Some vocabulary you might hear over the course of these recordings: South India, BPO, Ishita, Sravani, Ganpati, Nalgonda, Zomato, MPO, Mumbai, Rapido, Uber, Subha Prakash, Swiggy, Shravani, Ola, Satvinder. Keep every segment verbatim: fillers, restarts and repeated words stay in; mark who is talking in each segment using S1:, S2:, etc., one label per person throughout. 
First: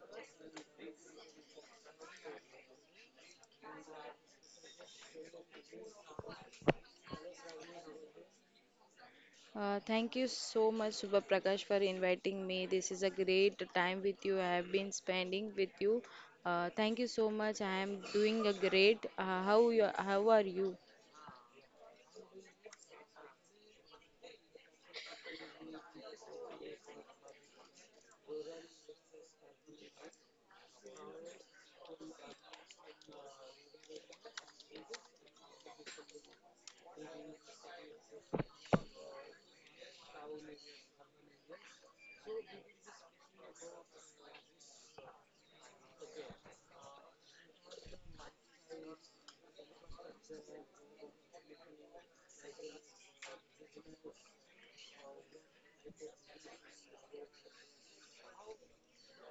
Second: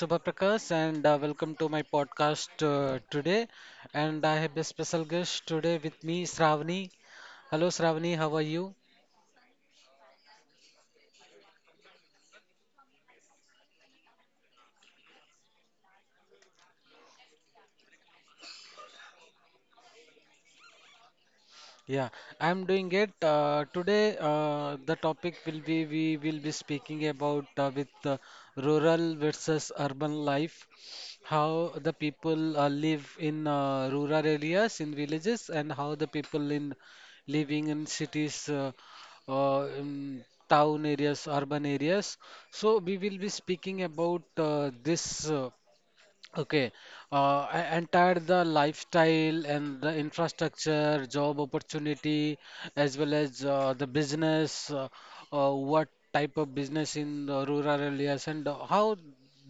S1: Subha Prakash and uh, welcome to my podcast uh, today. And I have a special guest today with me, Sravani. Hello Sravani, how are you?
S2: Uh, thank you so much, Subha Prakash, for inviting me. This is a great time with you. I have been spending with you. Uh, thank you so much. I am doing a great. Uh, how you? How are you?
S1: Yeah, I'm doing it. Uh, today, uh, the topic will be we will be speaking about uh, with uh, rural versus urban life, how the people uh, live in uh, rural areas in villages and how the people in living in cities, uh, uh, in town areas, urban areas. So we will be speaking about uh, this. Uh, Okay, uh, e- entire the lifestyle and the infrastructure, job opportunity, as well as uh, the business, uh, uh, what type of business in the rural areas, and how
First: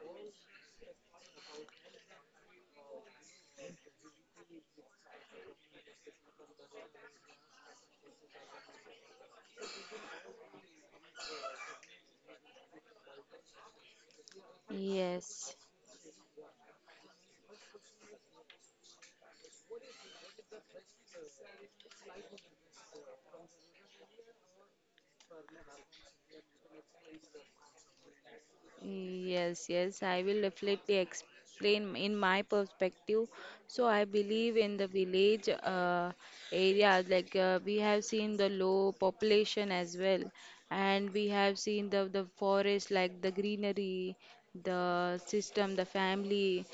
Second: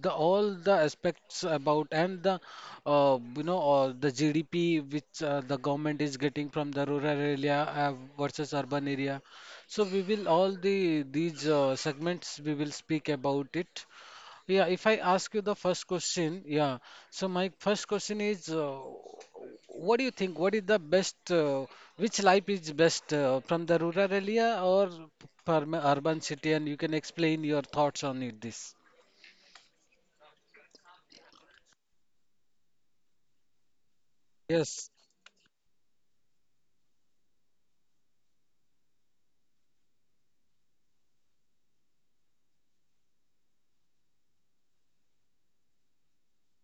S1: the all the aspects about and the uh, you know uh, the G D P which uh, the government is getting from the rural area uh, versus urban area. So we will all the these uh, segments we will speak about it. Yeah, if I ask you
S2: Yes,
S1: the first question, yeah. So my first question is, uh, what do you think? What is the best? Uh, which life is best uh, from the rural area or from urban city? And you can explain your thoughts on it, this.
S2: yes, yes. I will definitely explain in my perspective. So I believe in the
S1: Yes.
S2: village uh, areas, like uh, we have seen the low population as well, and we have seen the the forest, like the greenery, the system, the family,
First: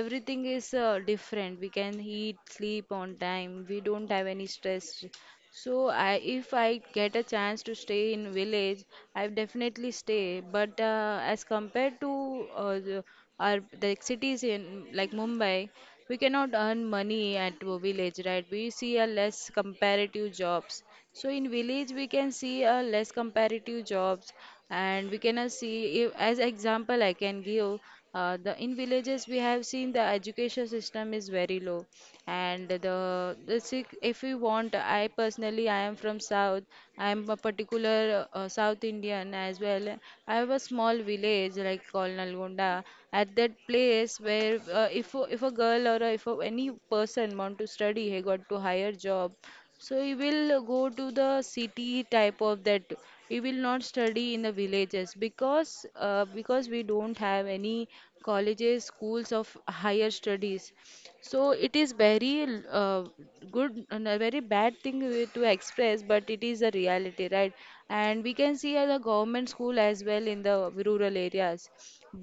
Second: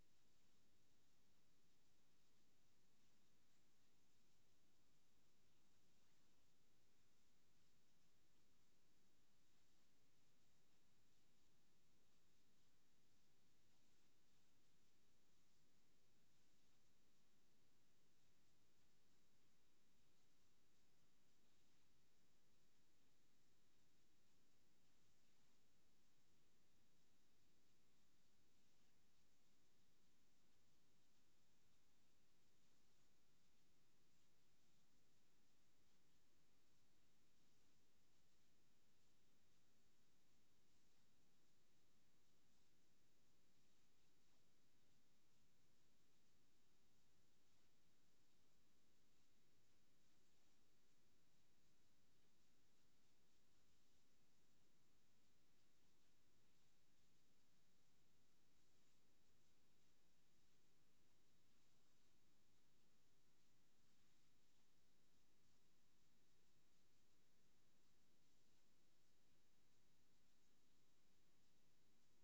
S2: everything is uh, different. We can eat, sleep on time. We don't have any stress. So I, if I get a chance to stay in village, I definitely stay. But uh, as compared to uh, the, our the cities in like Mumbai, we cannot earn money at a village, right? We see a less comparative jobs. So in village we can see a less comparative jobs, and we cannot see if, as example I can give uh, the in villages we have seen the education system is very low, and the, the sick if we want, I personally I am from south, I am a particular uh, south indian as well, I have a small village like called nalgonda, at that place where uh, if a- if a girl or a, if a, any person want to study he got to higher job, so he will go to the city type of that. We will not study in the villages because uh, because we don't have any colleges schools of higher studies, so it is very uh, good and a very bad thing we- to express, but it is a reality, right? And we can see at the government school as well in the rural areas.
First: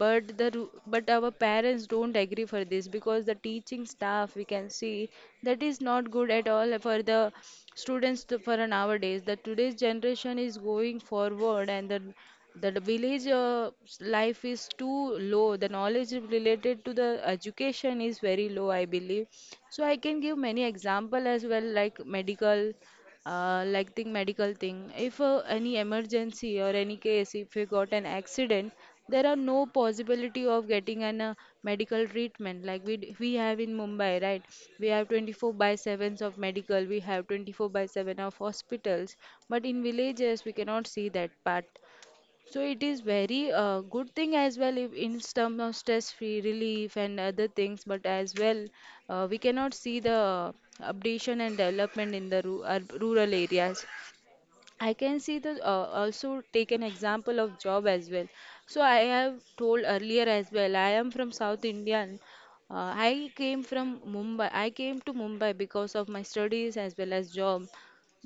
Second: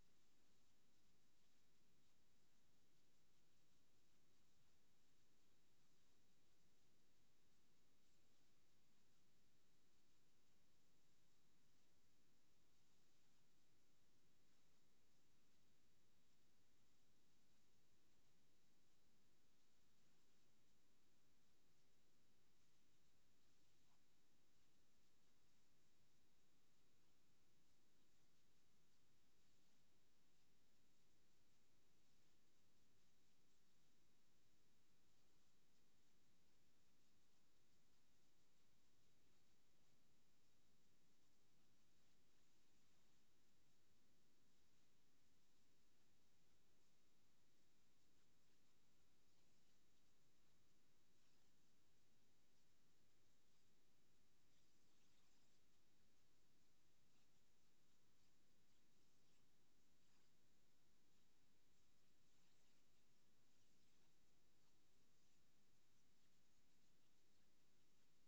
S2: But the ru- but our parents don't agree for this because the teaching staff we can see that is not good at all for the students to, for nowadays. The today's generation is going forward, and the the d- village uh, s- life is too low. The knowledge related to the education is very low, I believe. So I can give many example as well, like medical, uh, like thing medical thing. If uh, any emergency or any case, if you got an accident, there are no possibility of getting an uh, medical treatment like we d- we have in Mumbai, right? We have twenty-four by sevens of medical, we have twenty-four by seven of hospitals, but in villages we cannot see that part. So it is very uh, good thing as well if in terms of stress-free relief and other things, but as well uh, we cannot see the updation and development in the ru- uh, rural areas. I can see the uh, also take an example of job as well. So I have told earlier as well. I am from South Indian. Uh, I came from Mumbai. I came to Mumbai because of my studies as well as job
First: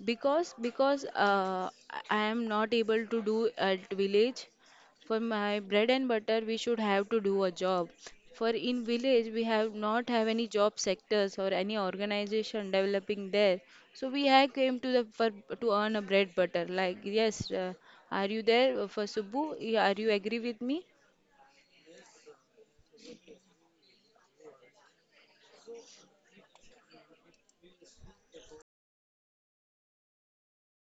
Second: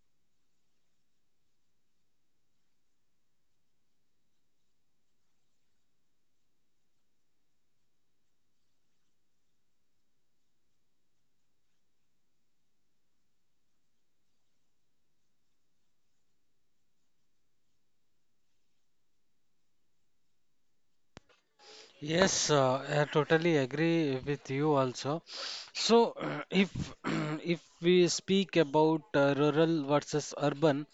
S2: because because uh, i I am not able to do at village. For my bread and butter, we should have to do a job. For in village, we have not have any job sectors or any organization developing there. So we have came to the for to earn a bread butter. Like yes, uh, are you there uh, for Subbu? Yeah, are you agree with me?
S1: Yes, uh, I totally agree with you also. So, if if we speak about uh, rural versus urban,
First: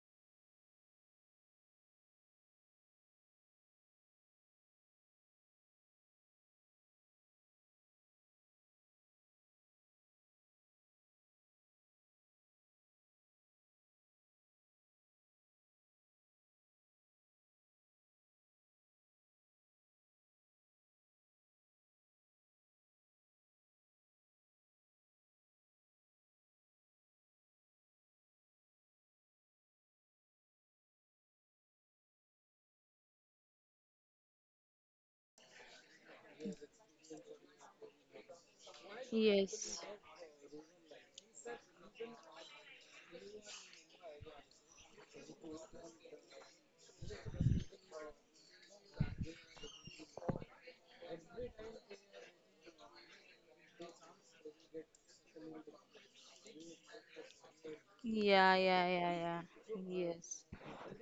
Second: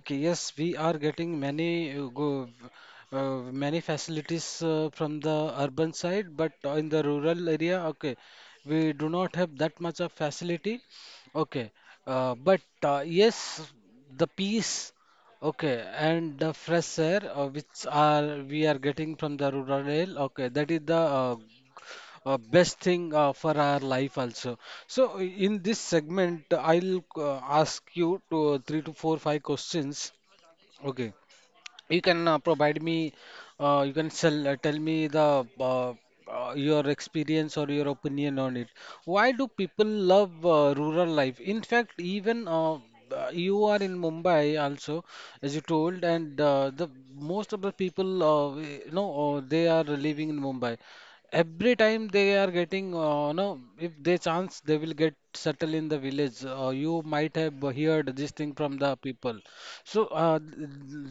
S1: okay, yes, we are getting many uh, go, uh, many facilities uh, from the urban side, but in the rural area, okay, we do not have that much of facility. Okay, uh, but uh, yes, the peace. Okay, and the fresh air uh, which are we are getting from the rural air, okay, that is the uh, uh, best thing uh, for our life also. So i- in this segment, I'll uh, ask you to three to four five questions. Okay, you can uh, provide me, uh, you can sell, uh, tell me the uh, uh, your experience or your opinion on it. Why do people
S2: Yes.
S1: love uh, rural life? In fact, even uh, uh, you are in Mumbai also, as you told, and uh, the most of the people, uh, we- you know, uh, they are living in Mumbai. Every time they are getting, uh, no, if they chance, they will get settled in the village. Uh, you might have heard this thing
S2: Yeah,
S1: from
S2: yeah,
S1: the
S2: yeah,
S1: people.
S2: yeah.
S1: So uh,
S2: Yes.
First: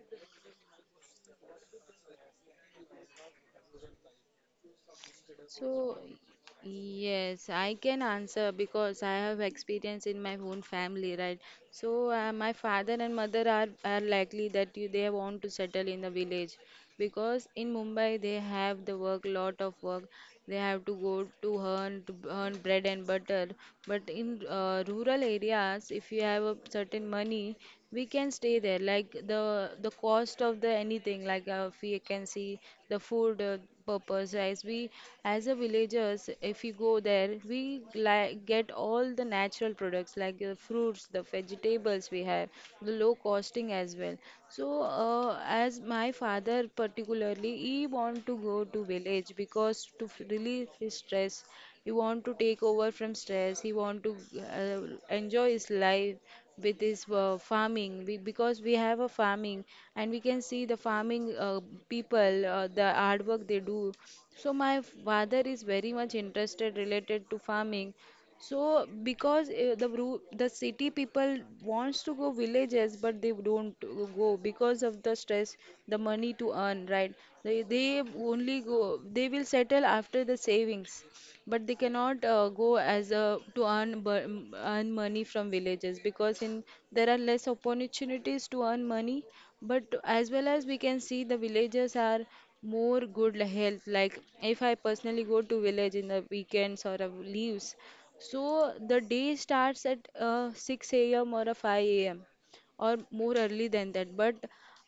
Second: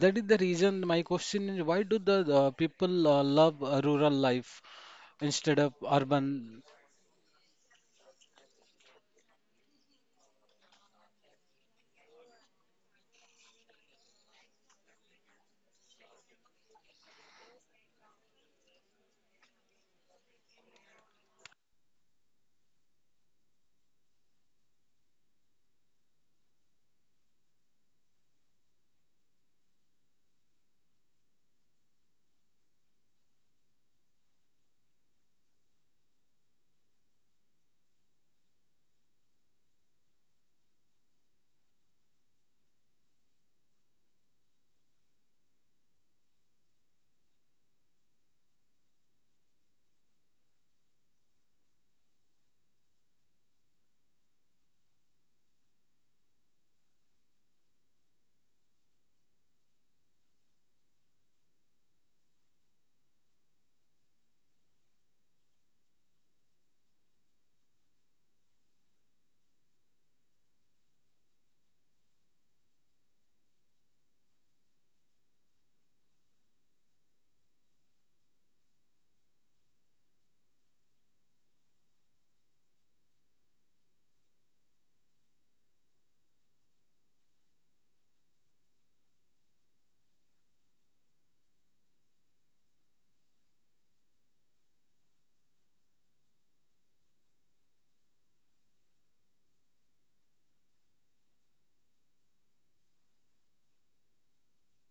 S1: th- that is the reason my question is why do the uh, people uh, love uh, rural life instead of
S2: So,
S1: urban?
S2: yes, I can answer because I have experience in my own family, right? So, uh, my father and mother are, are likely that you, they want to settle in the village because in Mumbai they have the work, lot of work. They have to go to earn to earn bread and butter. But in uh, rural areas, if you have a certain money, we can stay there. Like the the cost of the anything, like uh, if we can see the food. Uh, purpose as we as a villagers if we go there we like get all the natural products like the fruits the vegetables we have the low costing as well, so uh, as my father particularly he want to go to village because to f- relieve his stress, he want to take over from stress, he want to uh, enjoy his life with this uh, farming we, because we have a farming, and we can see the farming uh, people uh, the hard work they do. So my father is very much interested related to farming, so because uh, the ru- the city people wants to go villages, but they don't go because of the stress, the money to earn, right? They they only go. They will settle after the savings, but they cannot uh, go as a to earn bu- m- earn money from villages because in there are less opportunities to earn money. But as well as we can see, the villages are more good health. Like if I personally go to village in the weekends or uh, leaves. So the day starts at uh, six a m or a five a m or more early than that. But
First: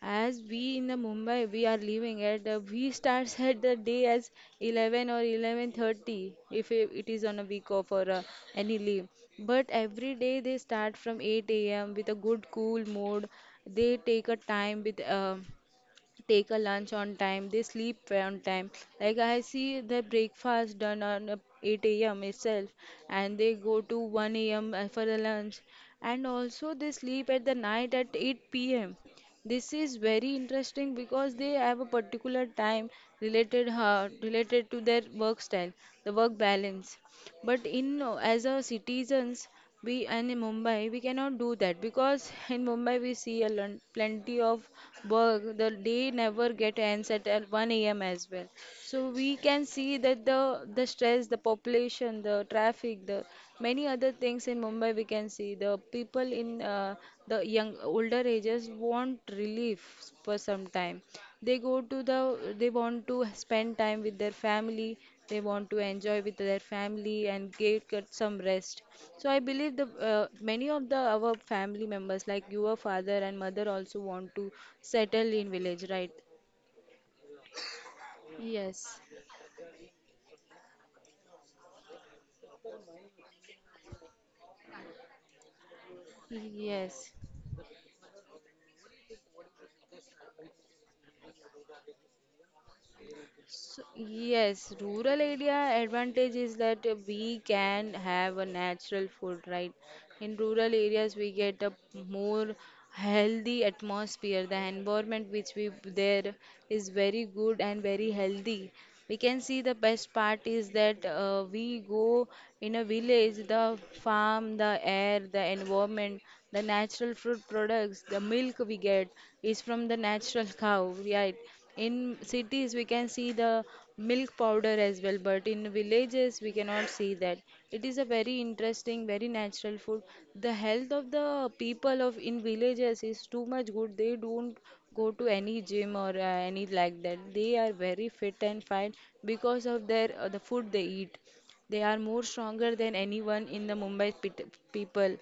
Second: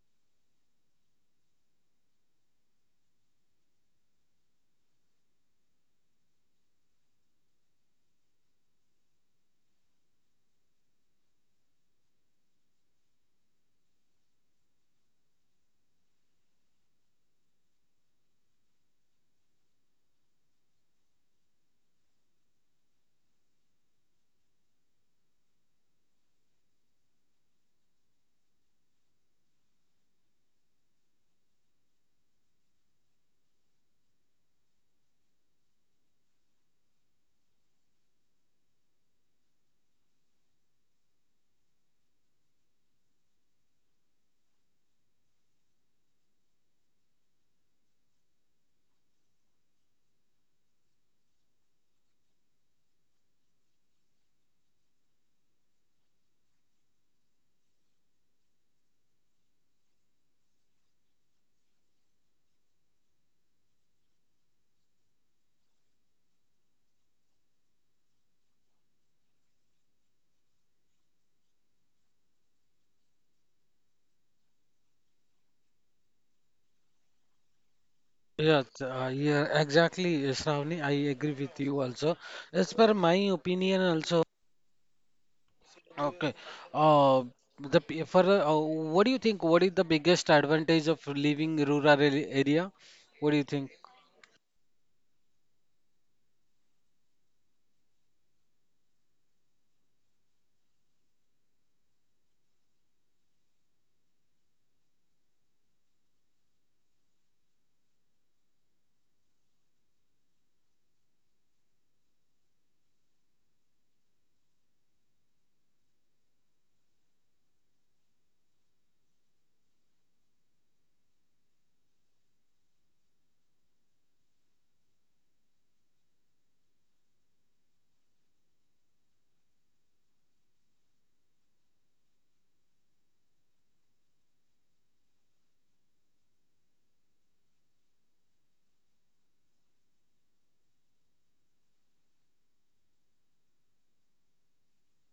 S2: as we in the Mumbai, we are living at uh, we starts at the day as eleven or eleven thirty if it it is on a week off or uh, any leave. But every day they start from eight a m with a good cool mood. They take a time with. Uh, take a lunch on time, they sleep well on time. Like I see their breakfast done on uh, eight a m itself, and they go to one a m uh, for the lunch, and also they sleep at the night at eight p m. This is very interesting because they have a particular time related uh, related to their work style, the work balance. But in uh, as a citizens, we and in Mumbai we cannot do that because in Mumbai we see a lon- plenty of work. The day never get ends at uh, one a m as well. So we can see that the the stress, the population, the traffic, the many other things in Mumbai we can see. The people in uh, the young older ages want relief for some time, they go to the they want to spend time with their family, they want to enjoy with their family and get, get some rest. So I believe the uh, many of the our family members, like your father and mother, also want to settle in village, right?
S1: Yes,
S2: Yes,
S1: uh, yeah, exactly, uh, Shravani. I agree with you also. As per my opinion, also, okay.
S2: yes.
S1: Uh, the p- for uh, What do you think? What is the biggest advantage of living rural ar- area? What do you think?
S2: So, yes, rural area advantage is that uh, we can have a natural food, right? In rural areas, we get a more healthy atmosphere. The environment which we there is very good and very healthy. We can see the best part is that uh, we go in a village, the farm, the air, the environment, the natural fruit products, the milk we get is from the natural cow, right? In cities, we can see the milk powder as well, but in villages, we cannot see that. It is a very interesting, very natural food. The health of the people of in villages is too much good. They don't go to any gym or uh, any like that. They are very fit and fine because of their uh, the food they eat. They are more stronger than anyone in the Mumbai pit people.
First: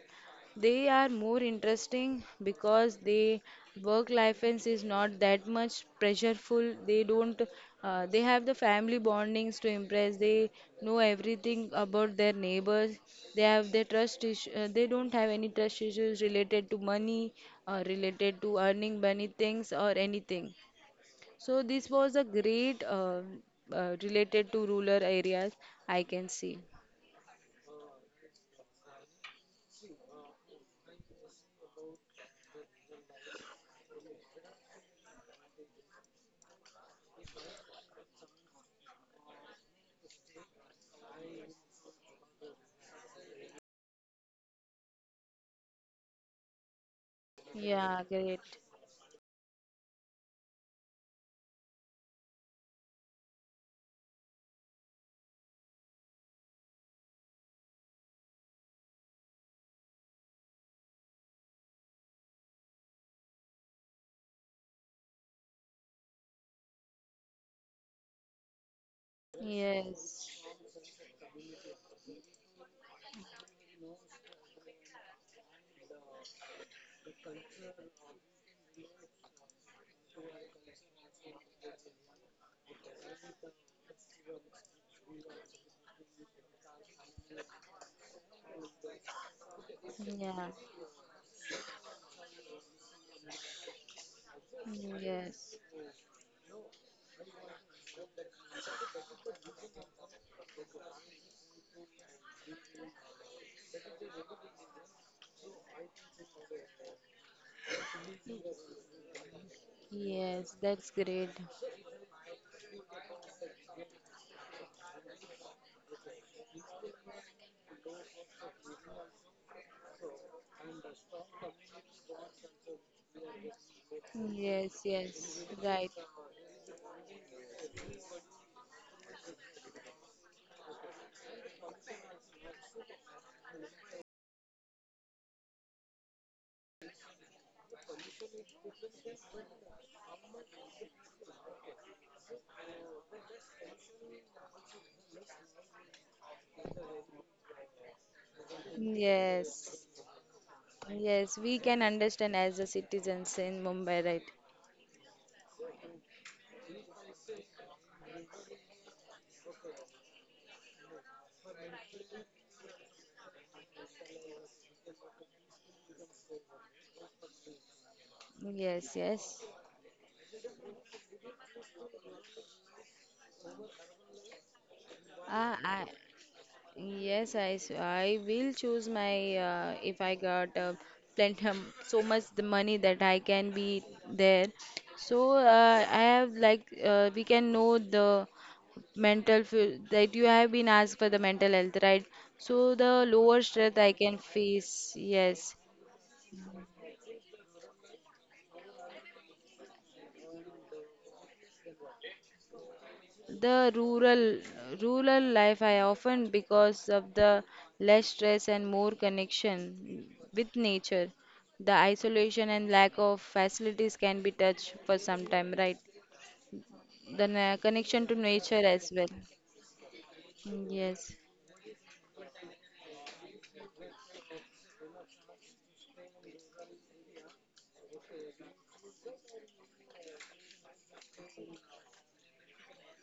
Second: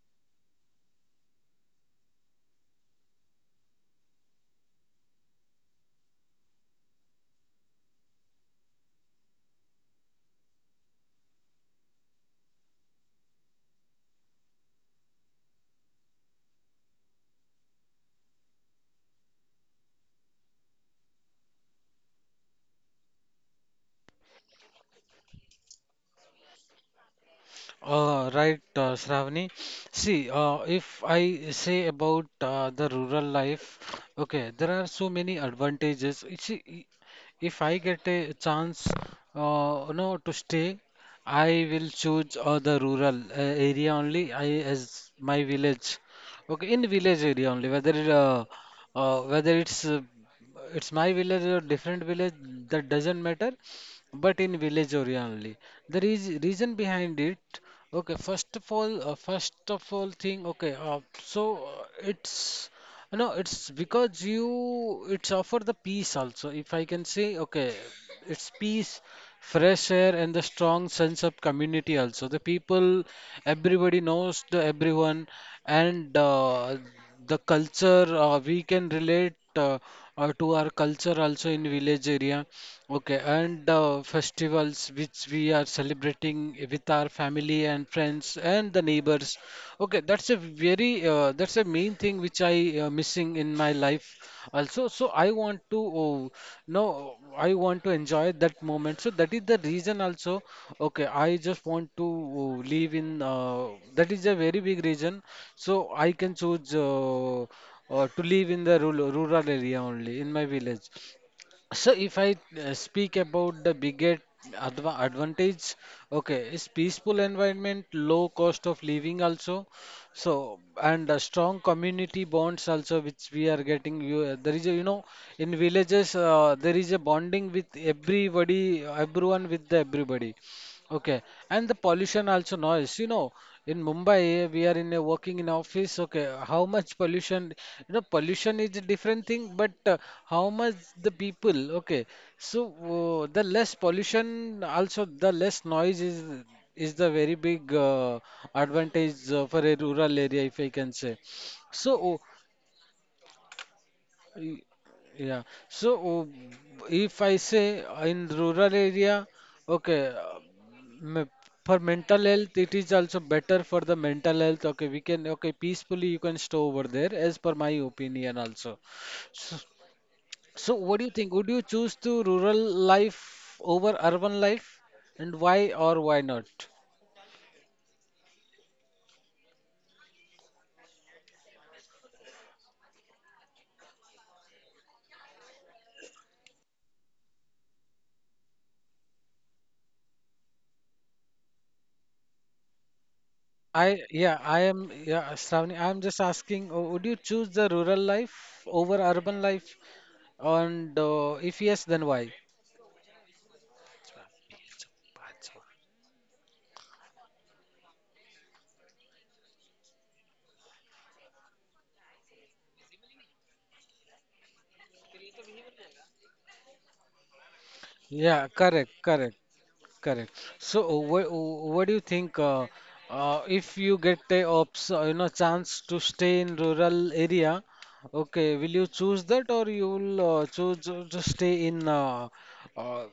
S2: They are more interesting because they work life is is not that much pressureful. They don't uh, they have the family bondings to impress. They know everything about their neighbors. They have their trust issue. Uh, they don't have any trust issues related to money or related to earning money things or anything. So this was a great uh, uh, related to rural areas I can see.
S1: Uh, right, uh, Shravani. See, uh, if I say about uh, the rural life, okay, there are so many advantages. You see, i- if I get a chance, uh, you know, to stay, I will choose uh, the rural uh, area only. I as my village, okay, in village area only. Whether
S2: Yeah,
S1: it, uh,
S2: great.
S1: uh, whether it's uh, it's my village or different village, that doesn't matter but in village area only. The reas- reason behind it, okay, first of all, uh, first of all thing, okay, uh, so uh, it's uh, no, it's because you it's offer the peace also. If I can say, okay, it's peace, fresh air, and
S2: Yes.
S1: the strong sense of community also. The people, everybody knows the everyone, and uh, the culture uh, we can relate uh, uh, to our culture also in village area. Okay, and the festivals which we are celebrating with our family and friends and the neighbors. Okay, that's a
S2: Yeah.
S1: very uh, that's a main thing which I uh, missing in my life also. So I want
S2: Yes,
S1: to oh, no, I want to enjoy that moment. So that is the reason also. Okay, I just want to oh, live in. Uh, that is a very big reason. So I can choose. Uh, uh, to live in the rural, rural area only in my
S2: yes,
S1: village.
S2: that's great.
S1: So if I uh, speak about the biggest adva advantage, okay, is peaceful environment, low cost of living also. So and uh, strong community bonds also, which we are getting. You, uh, there is a,
S2: Yes,
S1: you know,
S2: yes,
S1: in
S2: right.
S1: villages uh, there is a bonding with everybody, everyone with the everybody. Okay, and the pollution also noise. You know, in Mumbai, we are in a working in office. Okay, how much pollution? You know, pollution is a different thing, but uh, how much the people? Okay, so uh, the less pollution, also the less noise is is the very big uh, advantage uh, for a
S2: Yes,
S1: rural area, if I can say.
S2: yes, we can
S1: So
S2: understand as a citizens in Mumbai, right?
S1: yeah. So oh, if I say uh, in rural area, okay, uh, me- for mental health, it is also better for the mental health. Okay, we can okay peacefully you can stay over there, as per my opinion also.
S2: Yes, yes.
S1: So, so what do you think? Would you choose to rural life over urban life, and
S2: Ah,
S1: why
S2: I,
S1: or why not?
S2: yes, I, s- I will choose my uh, if I got uh, plenty um, so much the money that I can be there. So uh, I have like uh, we can know the mental fe- that you have been asked for the mental health right, so the lower stress I
S1: I
S2: can
S1: yeah, I
S2: face
S1: am yeah,
S2: yes,
S1: Shravani, I'm just asking, uh, would you choose the rural life over urban life? And uh, if yes, then why?
S2: the rural rural life I often because of the less stress and more connection with nature, the isolation and lack of facilities can be touched for some time right, the na- connection to
S1: Yeah,
S2: nature
S1: correct,
S2: as well.
S1: correct, correct.
S2: Mm,
S1: So, uh,
S2: yes.
S1: what what do you think uh, uh, if you get a ops, uh, you know, chance to stay in rural area, okay, will you choose that or you will uh, choose to to stay in uh, uh,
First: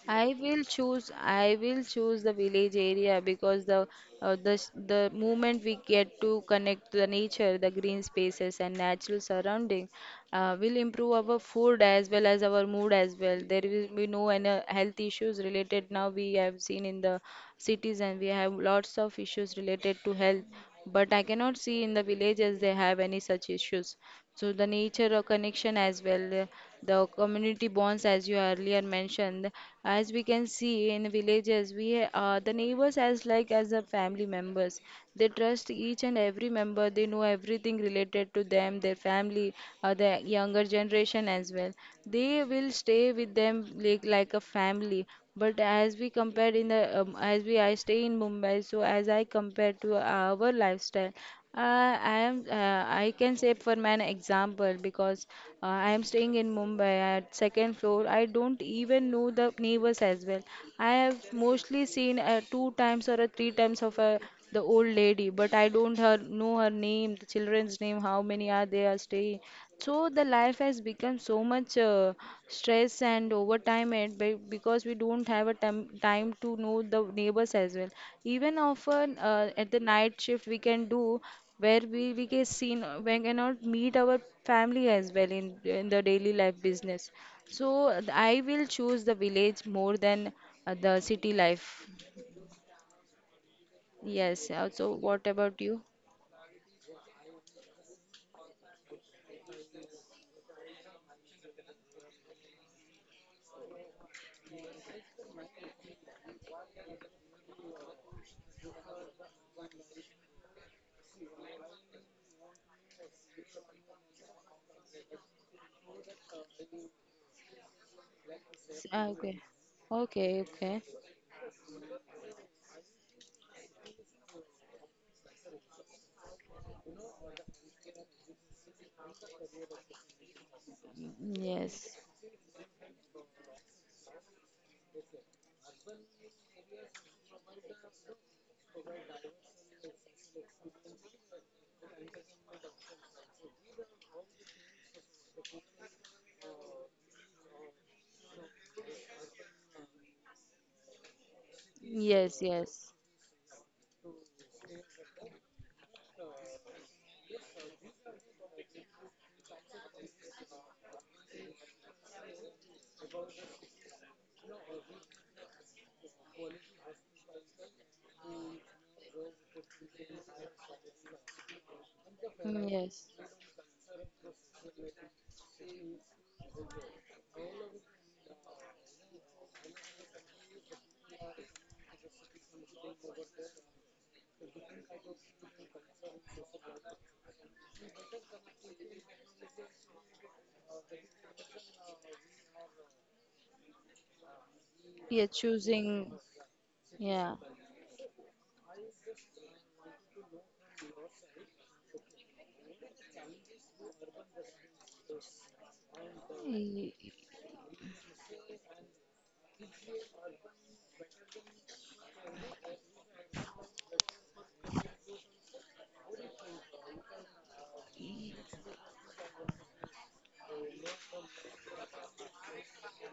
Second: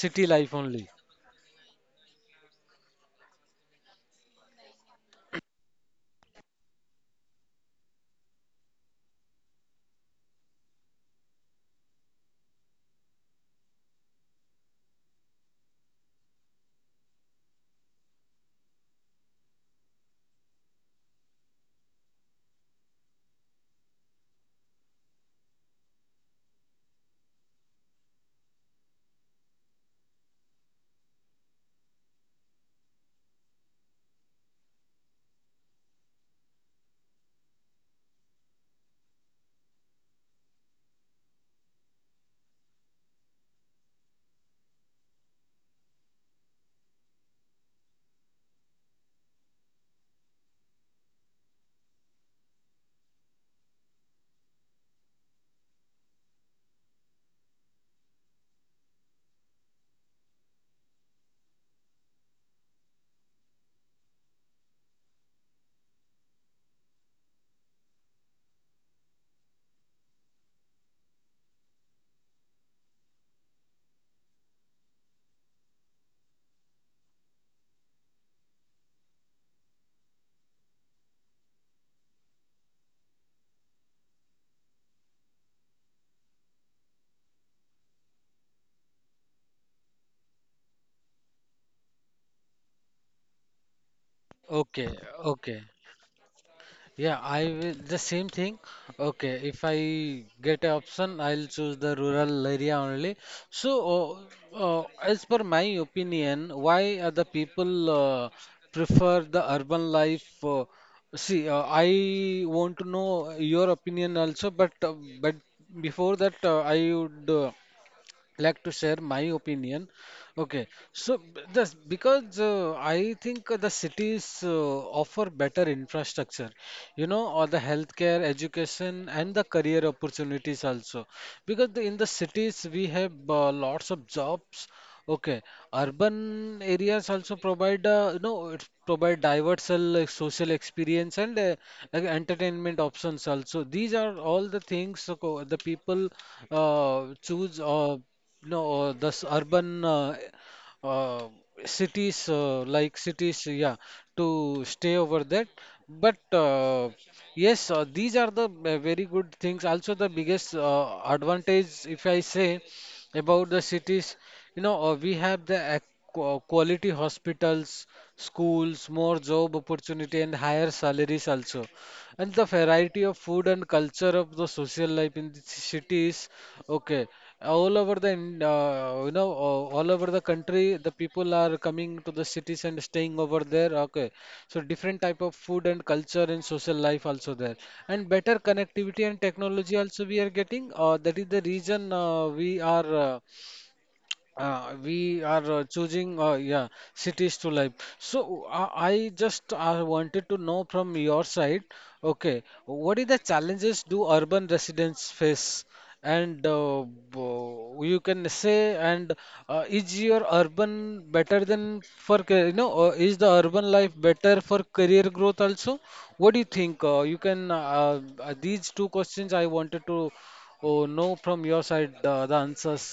S1: city
S2: I
S1: life
S2: will
S1: only?
S2: choose I will choose the village area because the uh, the s- the moment we get to connect to the nature, the green spaces and natural surrounding uh, will improve our food as well as our mood as well. There will be no any health issues related now we have seen in the cities, and we have lots of issues related to health, but I cannot see in the villages they have any such issues. So the nature of connection as well, the community bonds as you earlier mentioned, as we can see in villages, we uh, the neighbors as like as the family members. They trust each and every member. They know everything related to them, their family, uh, the younger generation as well. They will stay with them like like a a family. But as we compare in the um, as we I stay in Mumbai, so as I compare to our lifestyle, uh, I am uh, I can say for my example because uh, I am staying in Mumbai at second floor. I don't even know the neighbors as well. I have mostly seen uh, two times or a three times of a the old lady, but I don't her know her name, the children's name, how many are they are staying. So the life has become so much uh, stress and over time and be- because we don't have a time time to know the neighbors as well. Even often uh, at the night shift we can do where we we get seen, uh, we cannot meet our family as well in in the daily life business. So uh, I will choose the village more than uh, the city life. Yes. uh, So
S1: Okay,
S2: what about
S1: okay.
S2: you?
S1: Yeah, I will the same thing. Okay, if I get an option, I'll choose the rural area only. So, uh, uh, as per my opinion, why are the people uh, prefer the urban life? Uh, see, uh, I want to know your opinion also, but uh, but before that, uh, I would uh, like
S2: S-
S1: to
S2: uh,
S1: share
S2: Okay.
S1: my opinion.
S2: Okay. Okay.
S1: Okay, so b- this because uh, I think the cities uh, offer better infrastructure, you know, or the healthcare, education, and the career opportunities also. Because
S2: Yes.
S1: the, in the cities we have uh, lots of jobs. Okay, urban areas also provide uh, you know it provide diversal uh, like, social experience and uh, like entertainment options also. These are all the things uh, co- the people uh, choose. Uh, no, uh, This urban uh, uh, cities,
S2: Yes.
S1: uh,
S2: Yes.
S1: like cities, yeah, to stay over that. But uh, yes, uh, these are the uh, very good things. Also, the biggest uh, advantage, if I say about the cities, you know, uh, we have the ac- qua- quality hospitals, schools, more job opportunity, and higher salaries also. And the
S2: Mm,
S1: variety
S2: yes.
S1: of food and culture of the social life in the ci- cities, okay, all over the in- uh, you know uh, all over the country, the people are coming to the cities and staying over there. Okay, so different type of food and culture and social life also there, and better connectivity and technology also we are getting. Uh, that is the reason uh, we are. uh, uh, we
S2: Yeah,
S1: are uh,
S2: choosing.
S1: choosing uh, yeah
S2: Yeah.
S1: cities to live. So uh, I just uh, wanted to know from your side, okay, what is the challenges do urban residents face, and
S2: Y-
S1: uh, bo- you can say, and uh, is your urban better than for ca- you know uh, is the urban life better for career growth also? What do you think? Uh, you can uh, uh, These two questions I wanted to uh, know from your side uh, the answers,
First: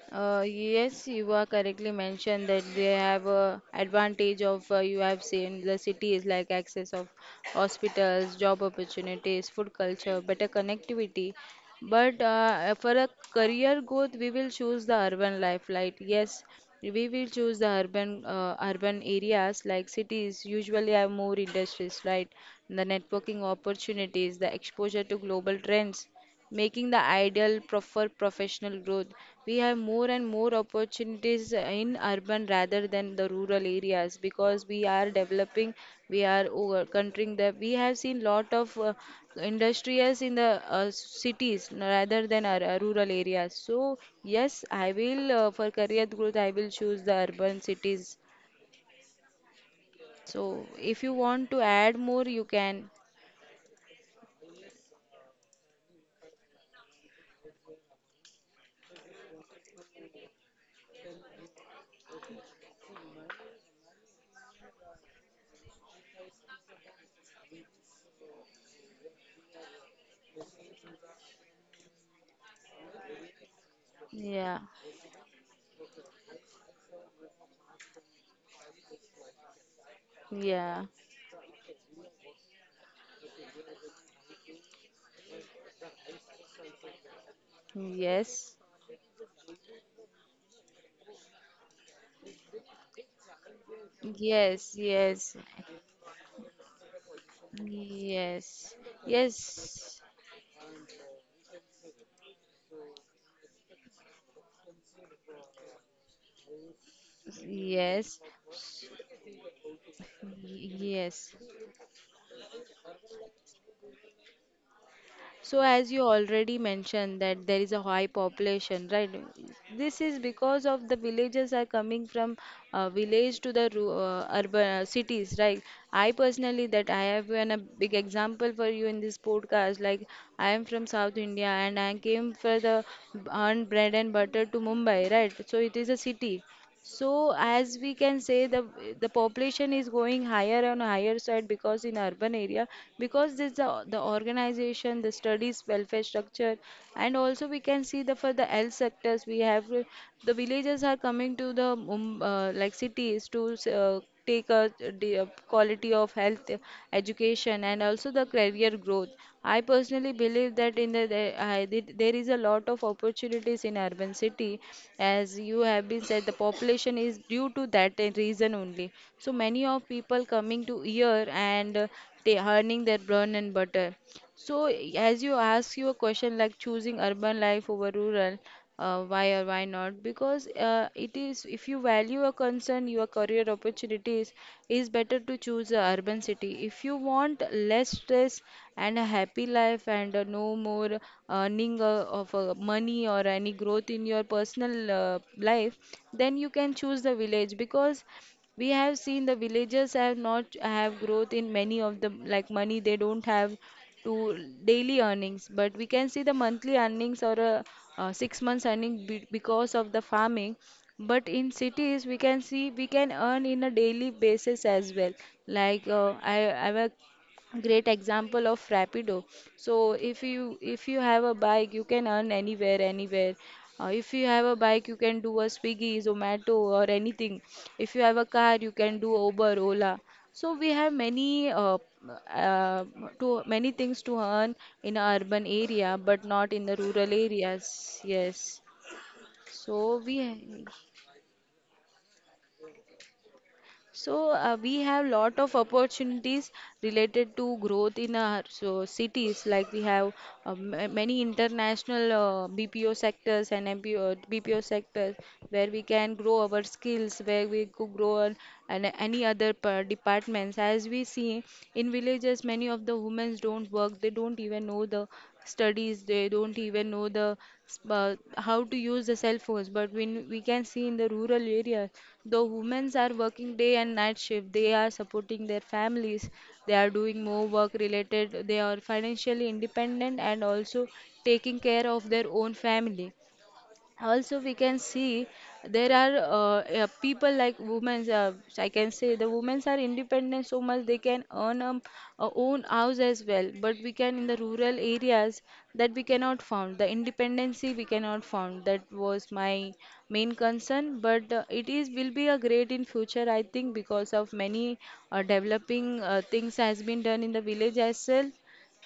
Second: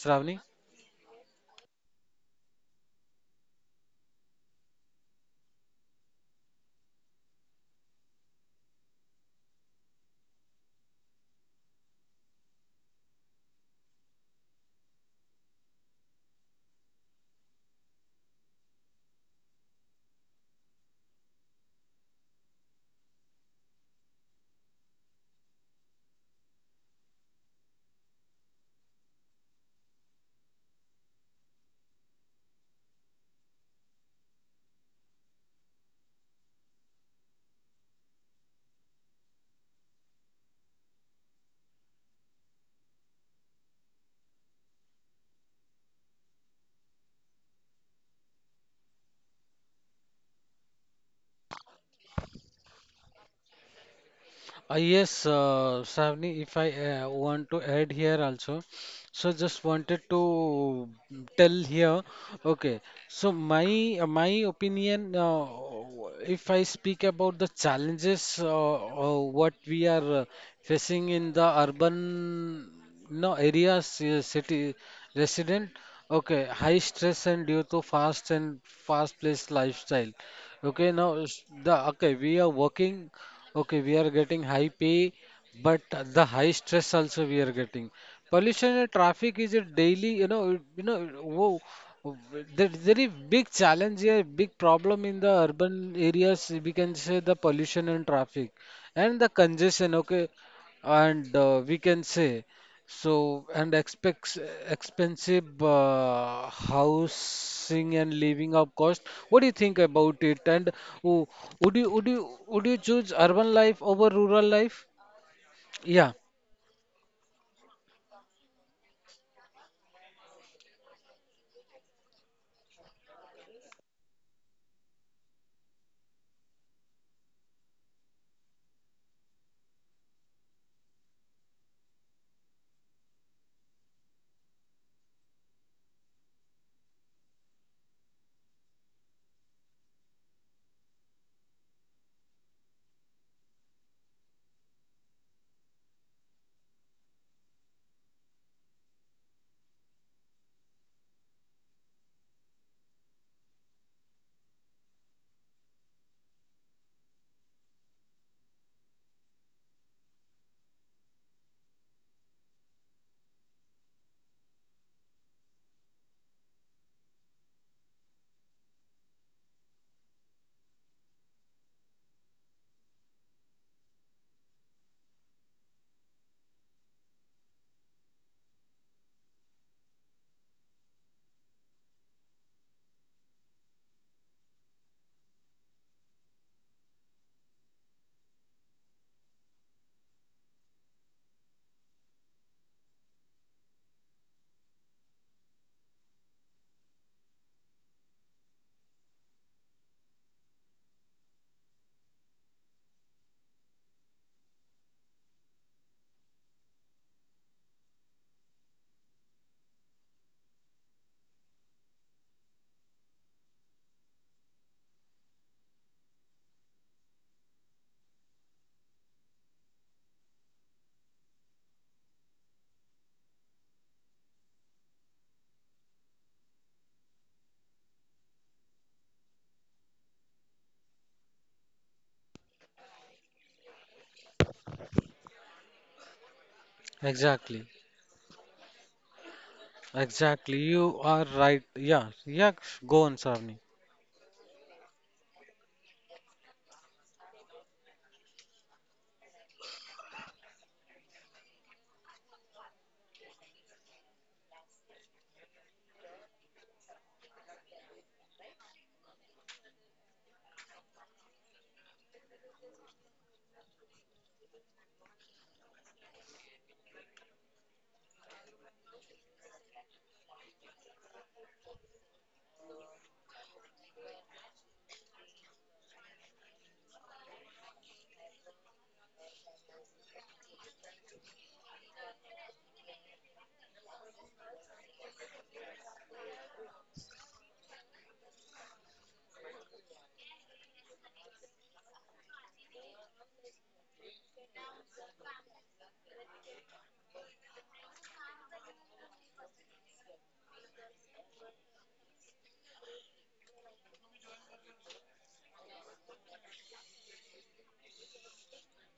S1: Shravani.
S2: Uh, yes, you are correctly mentioned that they have a advantage of, uh, you have seen the cities like access of hospitals, job opportunities, food culture, better connectivity. But uh, for a career growth, we will choose the urban life. Like yes, we will choose the urban uh, urban areas like cities usually have more industries, right? The networking opportunities, the exposure to global trends making the ideal prefer professional growth. We have more and more opportunities in urban rather than the rural areas because we are developing, we are over countering the. We have seen lot of uh, industries in the uh, cities rather than our, uh, rural areas. So yes, I will uh, for career growth I will choose the urban cities. So if you want to add more, you can.
S1: Uh, yes, uh, Savni, if I uh, want to add here also, so just wanted to tell here. Okay, so my uh, my opinion, uh, if I speak about the challenges, uh, uh, what we are uh, facing in the urban no areas, uh, city
S2: Yeah,
S1: resident. Okay, high stress and due to fast and fast-paced lifestyle. Okay,
S2: yeah,
S1: now s- the okay we are working. Okay, we are getting high pay, but the high stress also we are getting. Pollution
S2: yes.
S1: and traffic is a daily, you know, it- you know, whoa, there's very big challenge here, big
S2: Yes,
S1: problem in the
S2: yes.
S1: urban areas. We can say the pollution and traffic
S2: Yes,
S1: and the congestion.
S2: yes,
S1: Okay, and uh, we can say. So, and expects expensive uh, housing and
S2: yes,
S1: living up cost. What do you think about it? And w-
S2: yes.
S1: would you would you would you choose urban life over rural life?
S2: So, as
S1: Yeah,
S2: you already mentioned, that there is a high population, right? This is because of the villages are coming from uh, village to the ru- uh, urban uh, cities, right? I personally, that I have an, a big example for you in this podcast. Like, I am from South India and I came for the earned bread and butter to Mumbai, right? So, it is a city. So as we can say the the population is going higher and higher side because in urban area, because there's the, the organization, the studies welfare structure, and also we can see the, for the health sectors we have, uh, the villagers are coming to the Mum- uh, like cities to uh, take a the, uh, quality of health, uh, education, and also the career growth. I personally believe that in the, the I, did- there is a lot of opportunities in urban city, as you have been said, the population is due to that uh, reason only. So many of people coming to here and uh, they earning their bread and butter. So, as you ask your question, like choosing urban life over rural, uh, why or why not? Because uh, it is, if you value a concern, your career opportunities, is better to choose a urban city. If you want less stress and a happy life and uh, no more earning uh, of uh, money or any growth in your personal uh, life, then you can choose the village because we have seen the villagers have not have growth in many of the like money, they don't have to daily earnings, but we can see the monthly earnings or a, uh six months earning, be, because of the farming. But in cities we can see we can earn in a daily basis as well. Like uh, i i have great example of Rapido. So if you, if you have a bike you can earn anywhere, anywhere uh, if you have a bike you can do a Swiggy, Zomato, or anything. If you have a car you can do Uber, Ola. So we have many, uh, uh, to many things to earn in a urban area, but not in the rural
S1: exactly,
S2: areas. Yes. so we
S1: exactly. You are right. Yeah, yeah. Go on, Sarni.
S2: So uh, we have lot of opportunities related to growth in our so cities. Like we have uh, ma- many international uh, B P O sectors and MPO, B P O sectors, where we can grow our skills, where we could grow on and any other per departments. As we see in villages, many of the women don't work. They don't even know the studies, they don't even know the s- uh, how to use the cell phones. But when we can see in the rural areas, the women are working day and night shift, they are supporting their families, they are doing more work related, they are financially independent, and also taking care of their own family. Also we can see there are uh, uh, people like women, uh, I can say the women are independent so much, they can earn um, a own house as well. But we can, in the rural areas, that we cannot found the independency, we cannot found. That was my main concern. But uh, it is will be a great in future I think, because of many uh, developing uh, things has been done in the village as well.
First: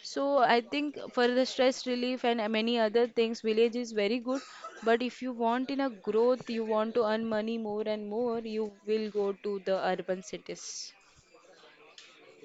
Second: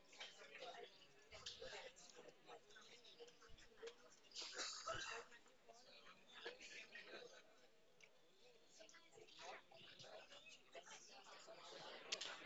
S2: So I think for the stress relief and uh, many other things, village is very good. But if you want in a growth, you want to earn money more and more, you will go to the urban cities.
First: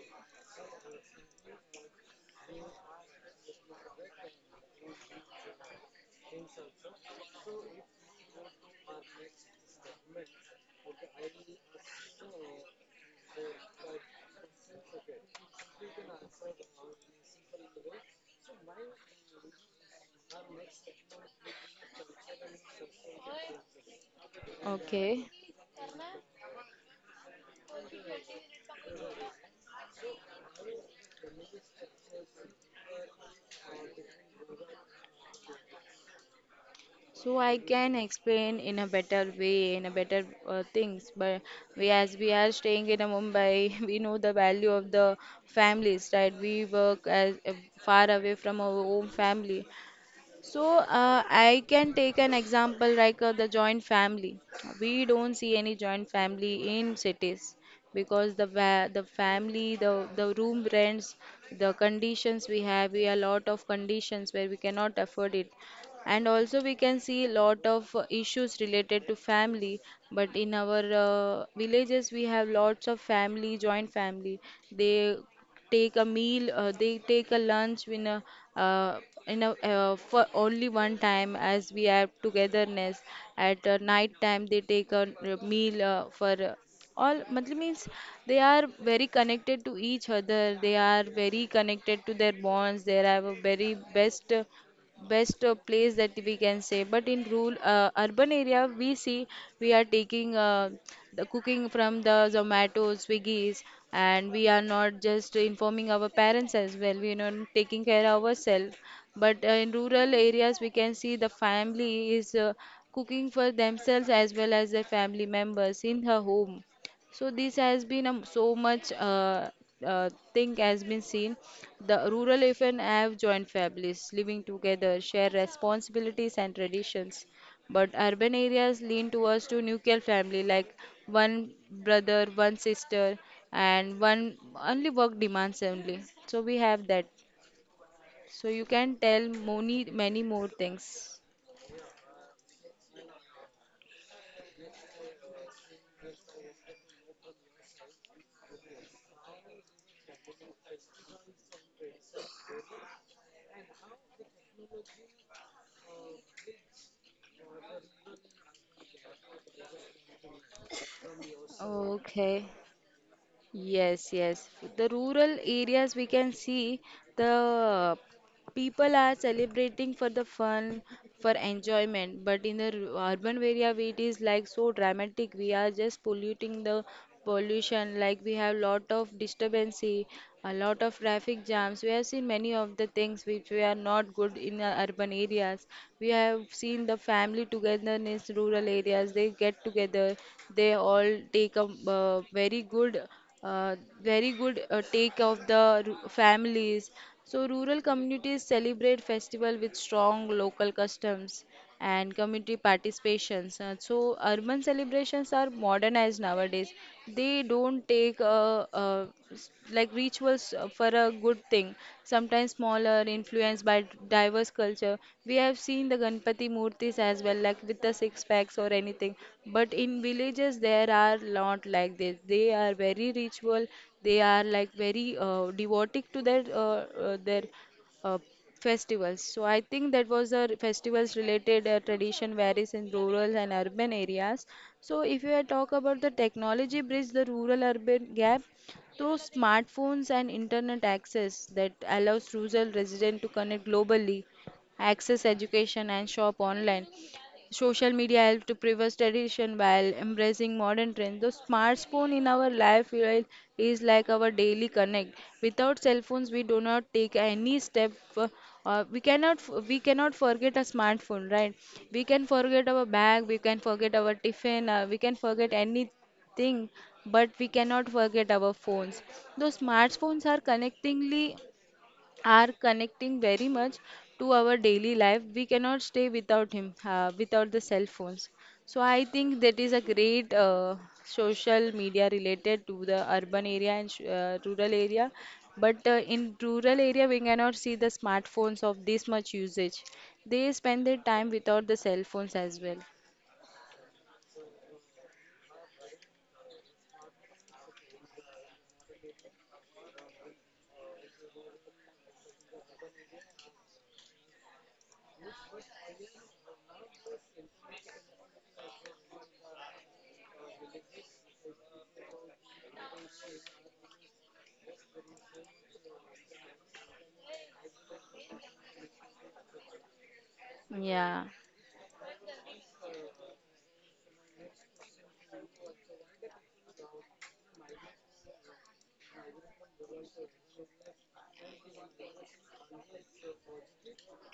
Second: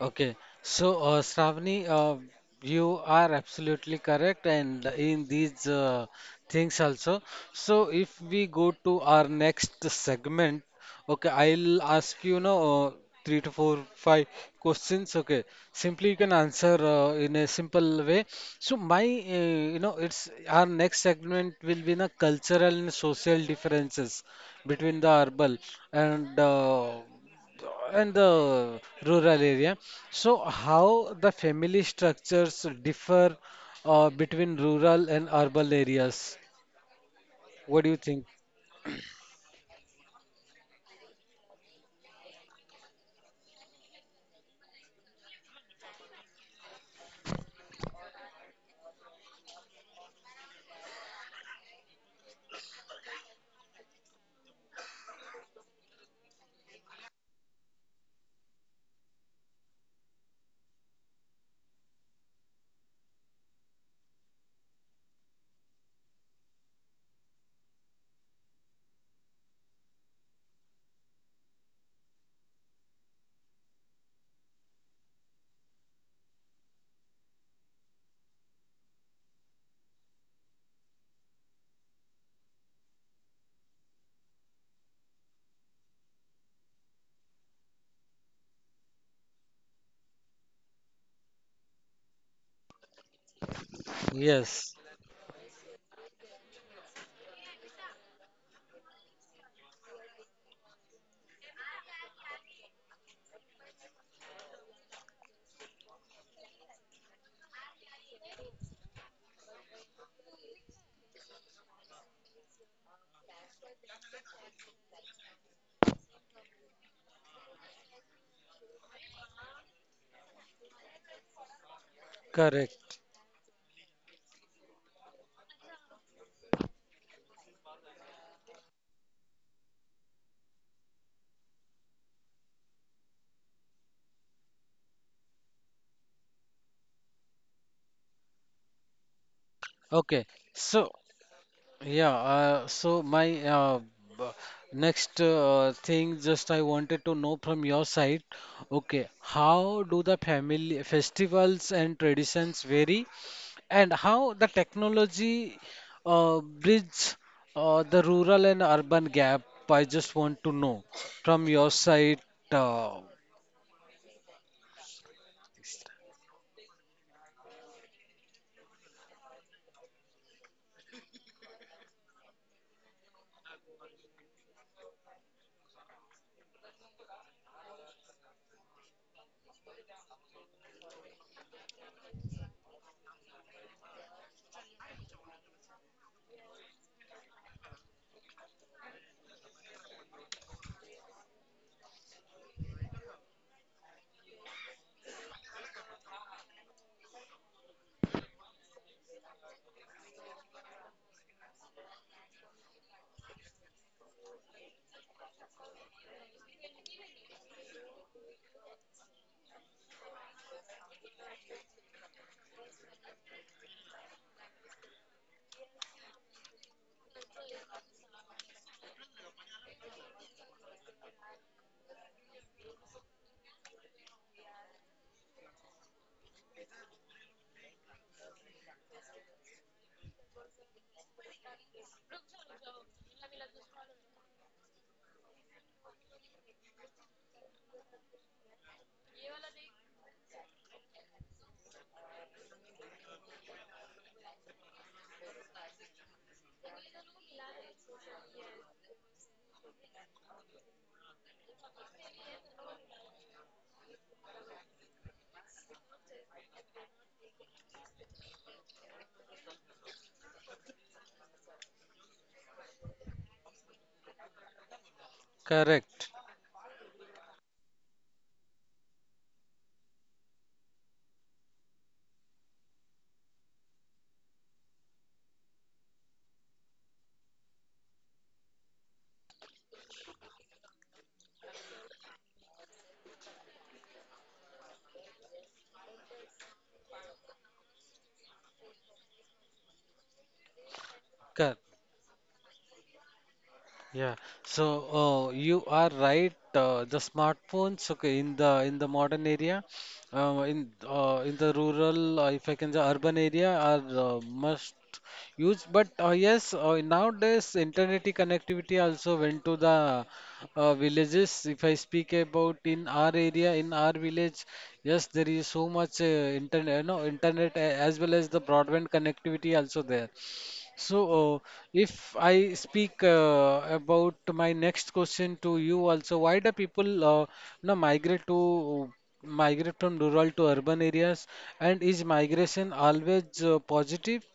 S1: Okay, so uh, Shravani, uh, you are absolutely correct, and in these uh, things also. So, if we go to our next segment, okay, I'll ask you, know, uh, three to four, five questions. Okay, simply you can answer uh, in a simple way. So, my, uh, you know, it's our next segment will be the cultural and social differences between the
S2: Okay.
S1: urban and uh, and the rural area. So, how the family structures differ uh, between rural and urban areas?
S2: So I
S1: What do
S2: can
S1: you think?
S2: explain in a better way, in a better uh, things. But we as we are staying in a Mumbai, we know the value of the families, right? We work as uh, far away from our own family. So uh, I can take an example like uh, the joint family. We don't see any joint family in cities because the va- the family, the the room rents, the conditions we have, we have a lot of conditions where we cannot afford it. And also we can see a lot of uh, issues related to family. But in our uh, villages, we have lots of family, joint family. They take a meal, uh, they take a lunch in a uh, in a uh, for only one time, as we have togetherness at uh, night time they take a, uh, meal uh, for uh, all, matlab means, they are very connected to each other, they are very connected to their bonds, they have a very best uh,
S1: Yes,
S2: best uh, place that we can say. But in rural, uh, urban area we see we are taking uh, the cooking from the Zomato, Swiggies, and we are not just informing our parents as well, we are not taking care of ourselves. But uh, in rural areas we can see the family is uh, cooking for themselves as well as their family members in her home. So this has been um, so much, uh, uh, thing has been seen. The rural even
S1: correct.
S2: have joint families living together, share responsibilities and traditions. But urban areas lean towards to nuclear family, like one brother, one sister, and one only work demands only. So we have that. So you can tell many many
S1: Okay.
S2: more
S1: So,
S2: things.
S1: yeah, uh, so my uh, b- next uh, thing just I wanted to know from your side. Okay, how do the family festivals and traditions vary, and how the technology uh, bridge uh, the rural and urban gap? I just want to know from your side.
S2: Okay.
S1: uh,
S2: Yes, yes. The rural areas we can see the people are celebrating for the fun, for enjoyment. But in the r- urban area, we- it is like so dramatic. We are just polluting the pollution, like we have lot of disturbance, a lot of traffic jams. We have seen many of the things which we are not good in uh, urban areas. We have seen the family togetherness, rural areas. They get together, they all take a, uh, very good uh, very good uh, take of the r- families. So rural communities celebrate festival with strong local customs and community participations. Uh, So urban celebrations are modernized nowadays. They don't take uh, uh, s- like rituals uh, for a good thing. Sometimes sometimes smaller, influenced by diverse culture. We have seen the Ganpati murtis as well, like with the six packs or anything. But in villages, there are lot like this. They are very ritual. They are like very uh, devoted to their uh, uh, their uh, festivals. So I think that was a festivals related uh, tradition varies in rural and urban areas. So if you are talk about the technology bridge the rural urban gap, those smartphones and internet access that allows rural residents to connect globally, access education and shop online. Social media helps to preserve tradition while embracing modern trends. The smartphone in our life will- is like our daily connect. Without cell phones, we do not take any step. Uh, uh, we cannot f- we cannot forget a smartphone, right? We can forget our bag, we can forget our tiffin, uh, we can forget
S1: correct
S2: anything, but we cannot forget our phones. Though smartphones are connectingly are connecting very much to our daily life, we cannot stay without him uh, without the cell phones. So I think that is a great uh, social media related to the urban area and sh- uh, rural area. But uh, in rural area we cannot see the smartphones of this much usage, they spend their time
S1: Cor-
S2: without the cell phones as well.
S1: Yeah, so uh, you are right. Uh, the smartphones, okay, in the in the modern area, uh, in uh, in the rural, uh, if I can say urban area, are uh, must use. But uh, yes, uh, nowadays internet connectivity also went to the uh, villages. If I speak about in our area, in our village, yes, there is so much uh, internet, you know, internet a- as well as the broadband connectivity also there. So,
S2: Yeah.
S1: uh, if I speak uh, about my next question to you also, why do people uh, now migrate to uh, migrate from rural to urban areas? And is migration always uh, positive?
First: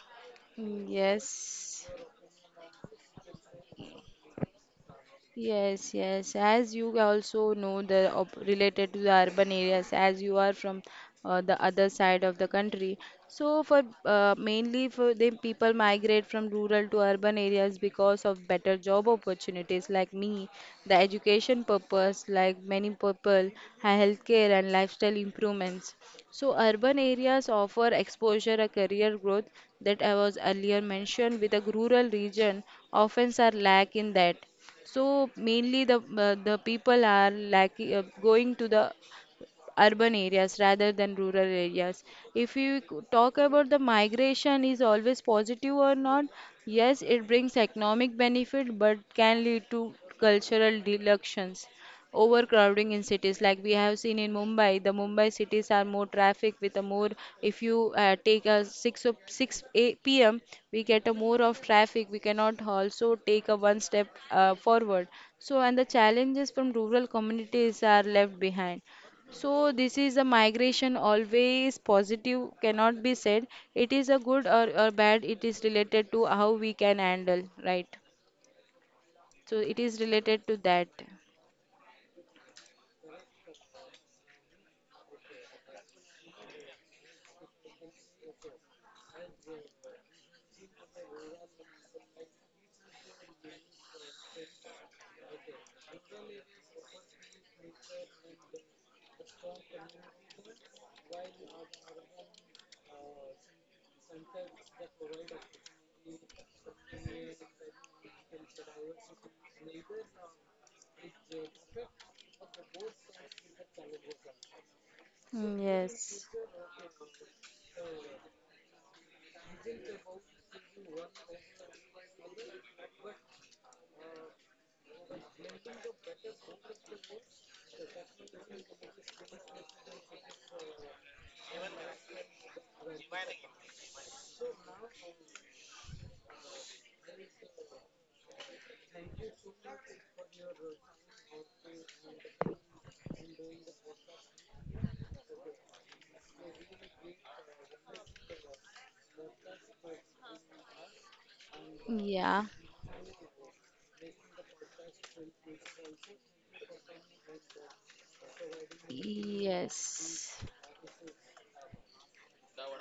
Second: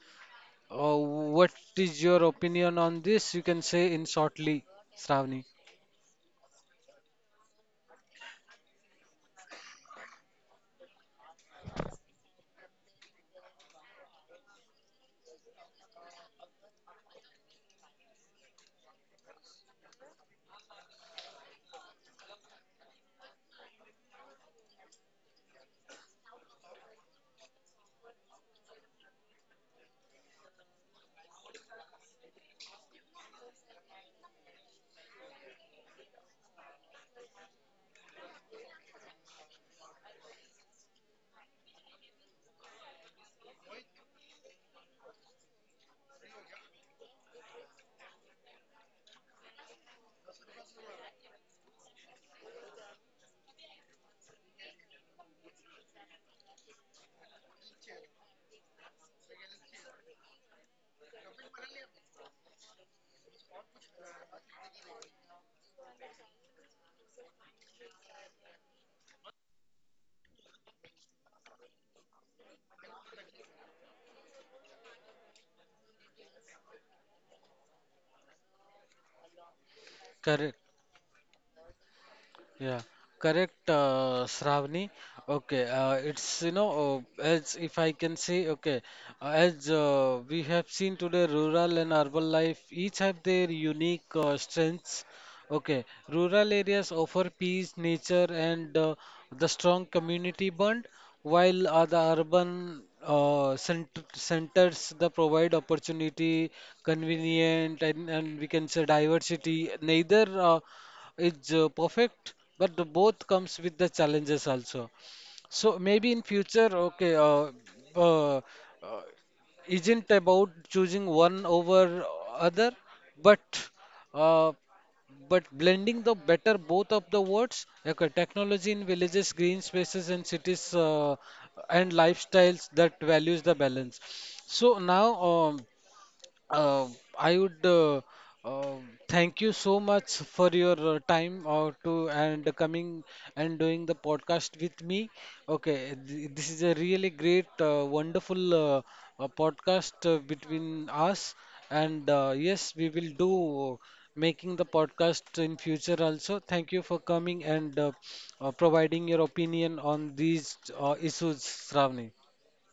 S2: Mm,
S1: Uh, what
S2: yes.
S1: is your opinion on this? You can say in shortly, Shravani.
S2: Yes, yes. As you also know, the op related to the urban areas, as you are from uh, the other side of the country. So for uh, mainly for the people migrate from rural to urban areas because of better job opportunities like me, the education purpose like many people, ha- healthcare and lifestyle improvements. So urban areas offer exposure a career growth that I was earlier mentioned, with a rural region often are lack in that. So mainly the uh, the people are like uh, going to the urban areas rather than rural areas. If you c- talk about the migration is always positive or not, yes, it brings economic benefit, but can lead to cultural delusions, overcrowding in cities, like we have seen in Mumbai. The Mumbai cities are more traffic with a more, if you uh, take a 6 o- six a p m, we get a more of traffic, we cannot also take a one step uh, forward. So and the challenges from rural communities are left behind. So this is a migration always positive cannot be said. It is a good or, or bad. It is related to how we can handle, right? So it is related to
S1: Correct.
S2: that.
S1: Yeah, correct, uh, Shravani. Okay, uh, it's you know uh, as if I can say okay, uh, as uh, we have seen today, rural and urban life each have their unique uh, strengths. Okay, rural areas offer peace, nature, and uh, the strong community bond, while uh, the urban uh, cent- centers the provide opportunity, convenient, and, and we can say diversity. Neither uh, is uh, perfect, but the both comes with the challenges also.
S2: Mm,
S1: So maybe
S2: yes.
S1: in future, okay, uh, uh, uh, isn't about choosing one over other, but uh, but blending the better both of the words, okay, technology in villages, green spaces and cities, uh, and lifestyles that values the balance. So now, um, uh, I would uh, uh, thank you so much for your uh, time uh, to and coming and doing the podcast with me. Okay, th- this is a really great, uh, wonderful uh, uh, podcast uh, between us, and uh,
S2: Yeah.
S1: yes, we will do uh, making the podcast in future also. Thank you for coming and uh, uh, providing your opinion on
S2: Yes.
S1: these uh, issues, Shravani.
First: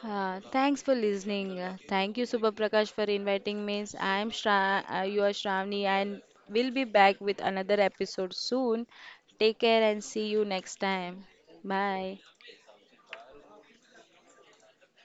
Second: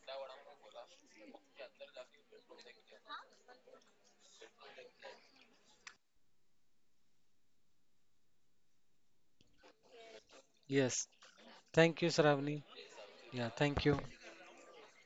S2: Uh, thanks for listening. Uh, Thank you, Subha Prakash, for inviting me. I'm Shra- uh, you are Shravani, and we'll be back with another episode soon. Take care and see you next
S1: Yes,
S2: time.
S1: thank you,
S2: Bye.
S1: Shravani. Yeah, thank you.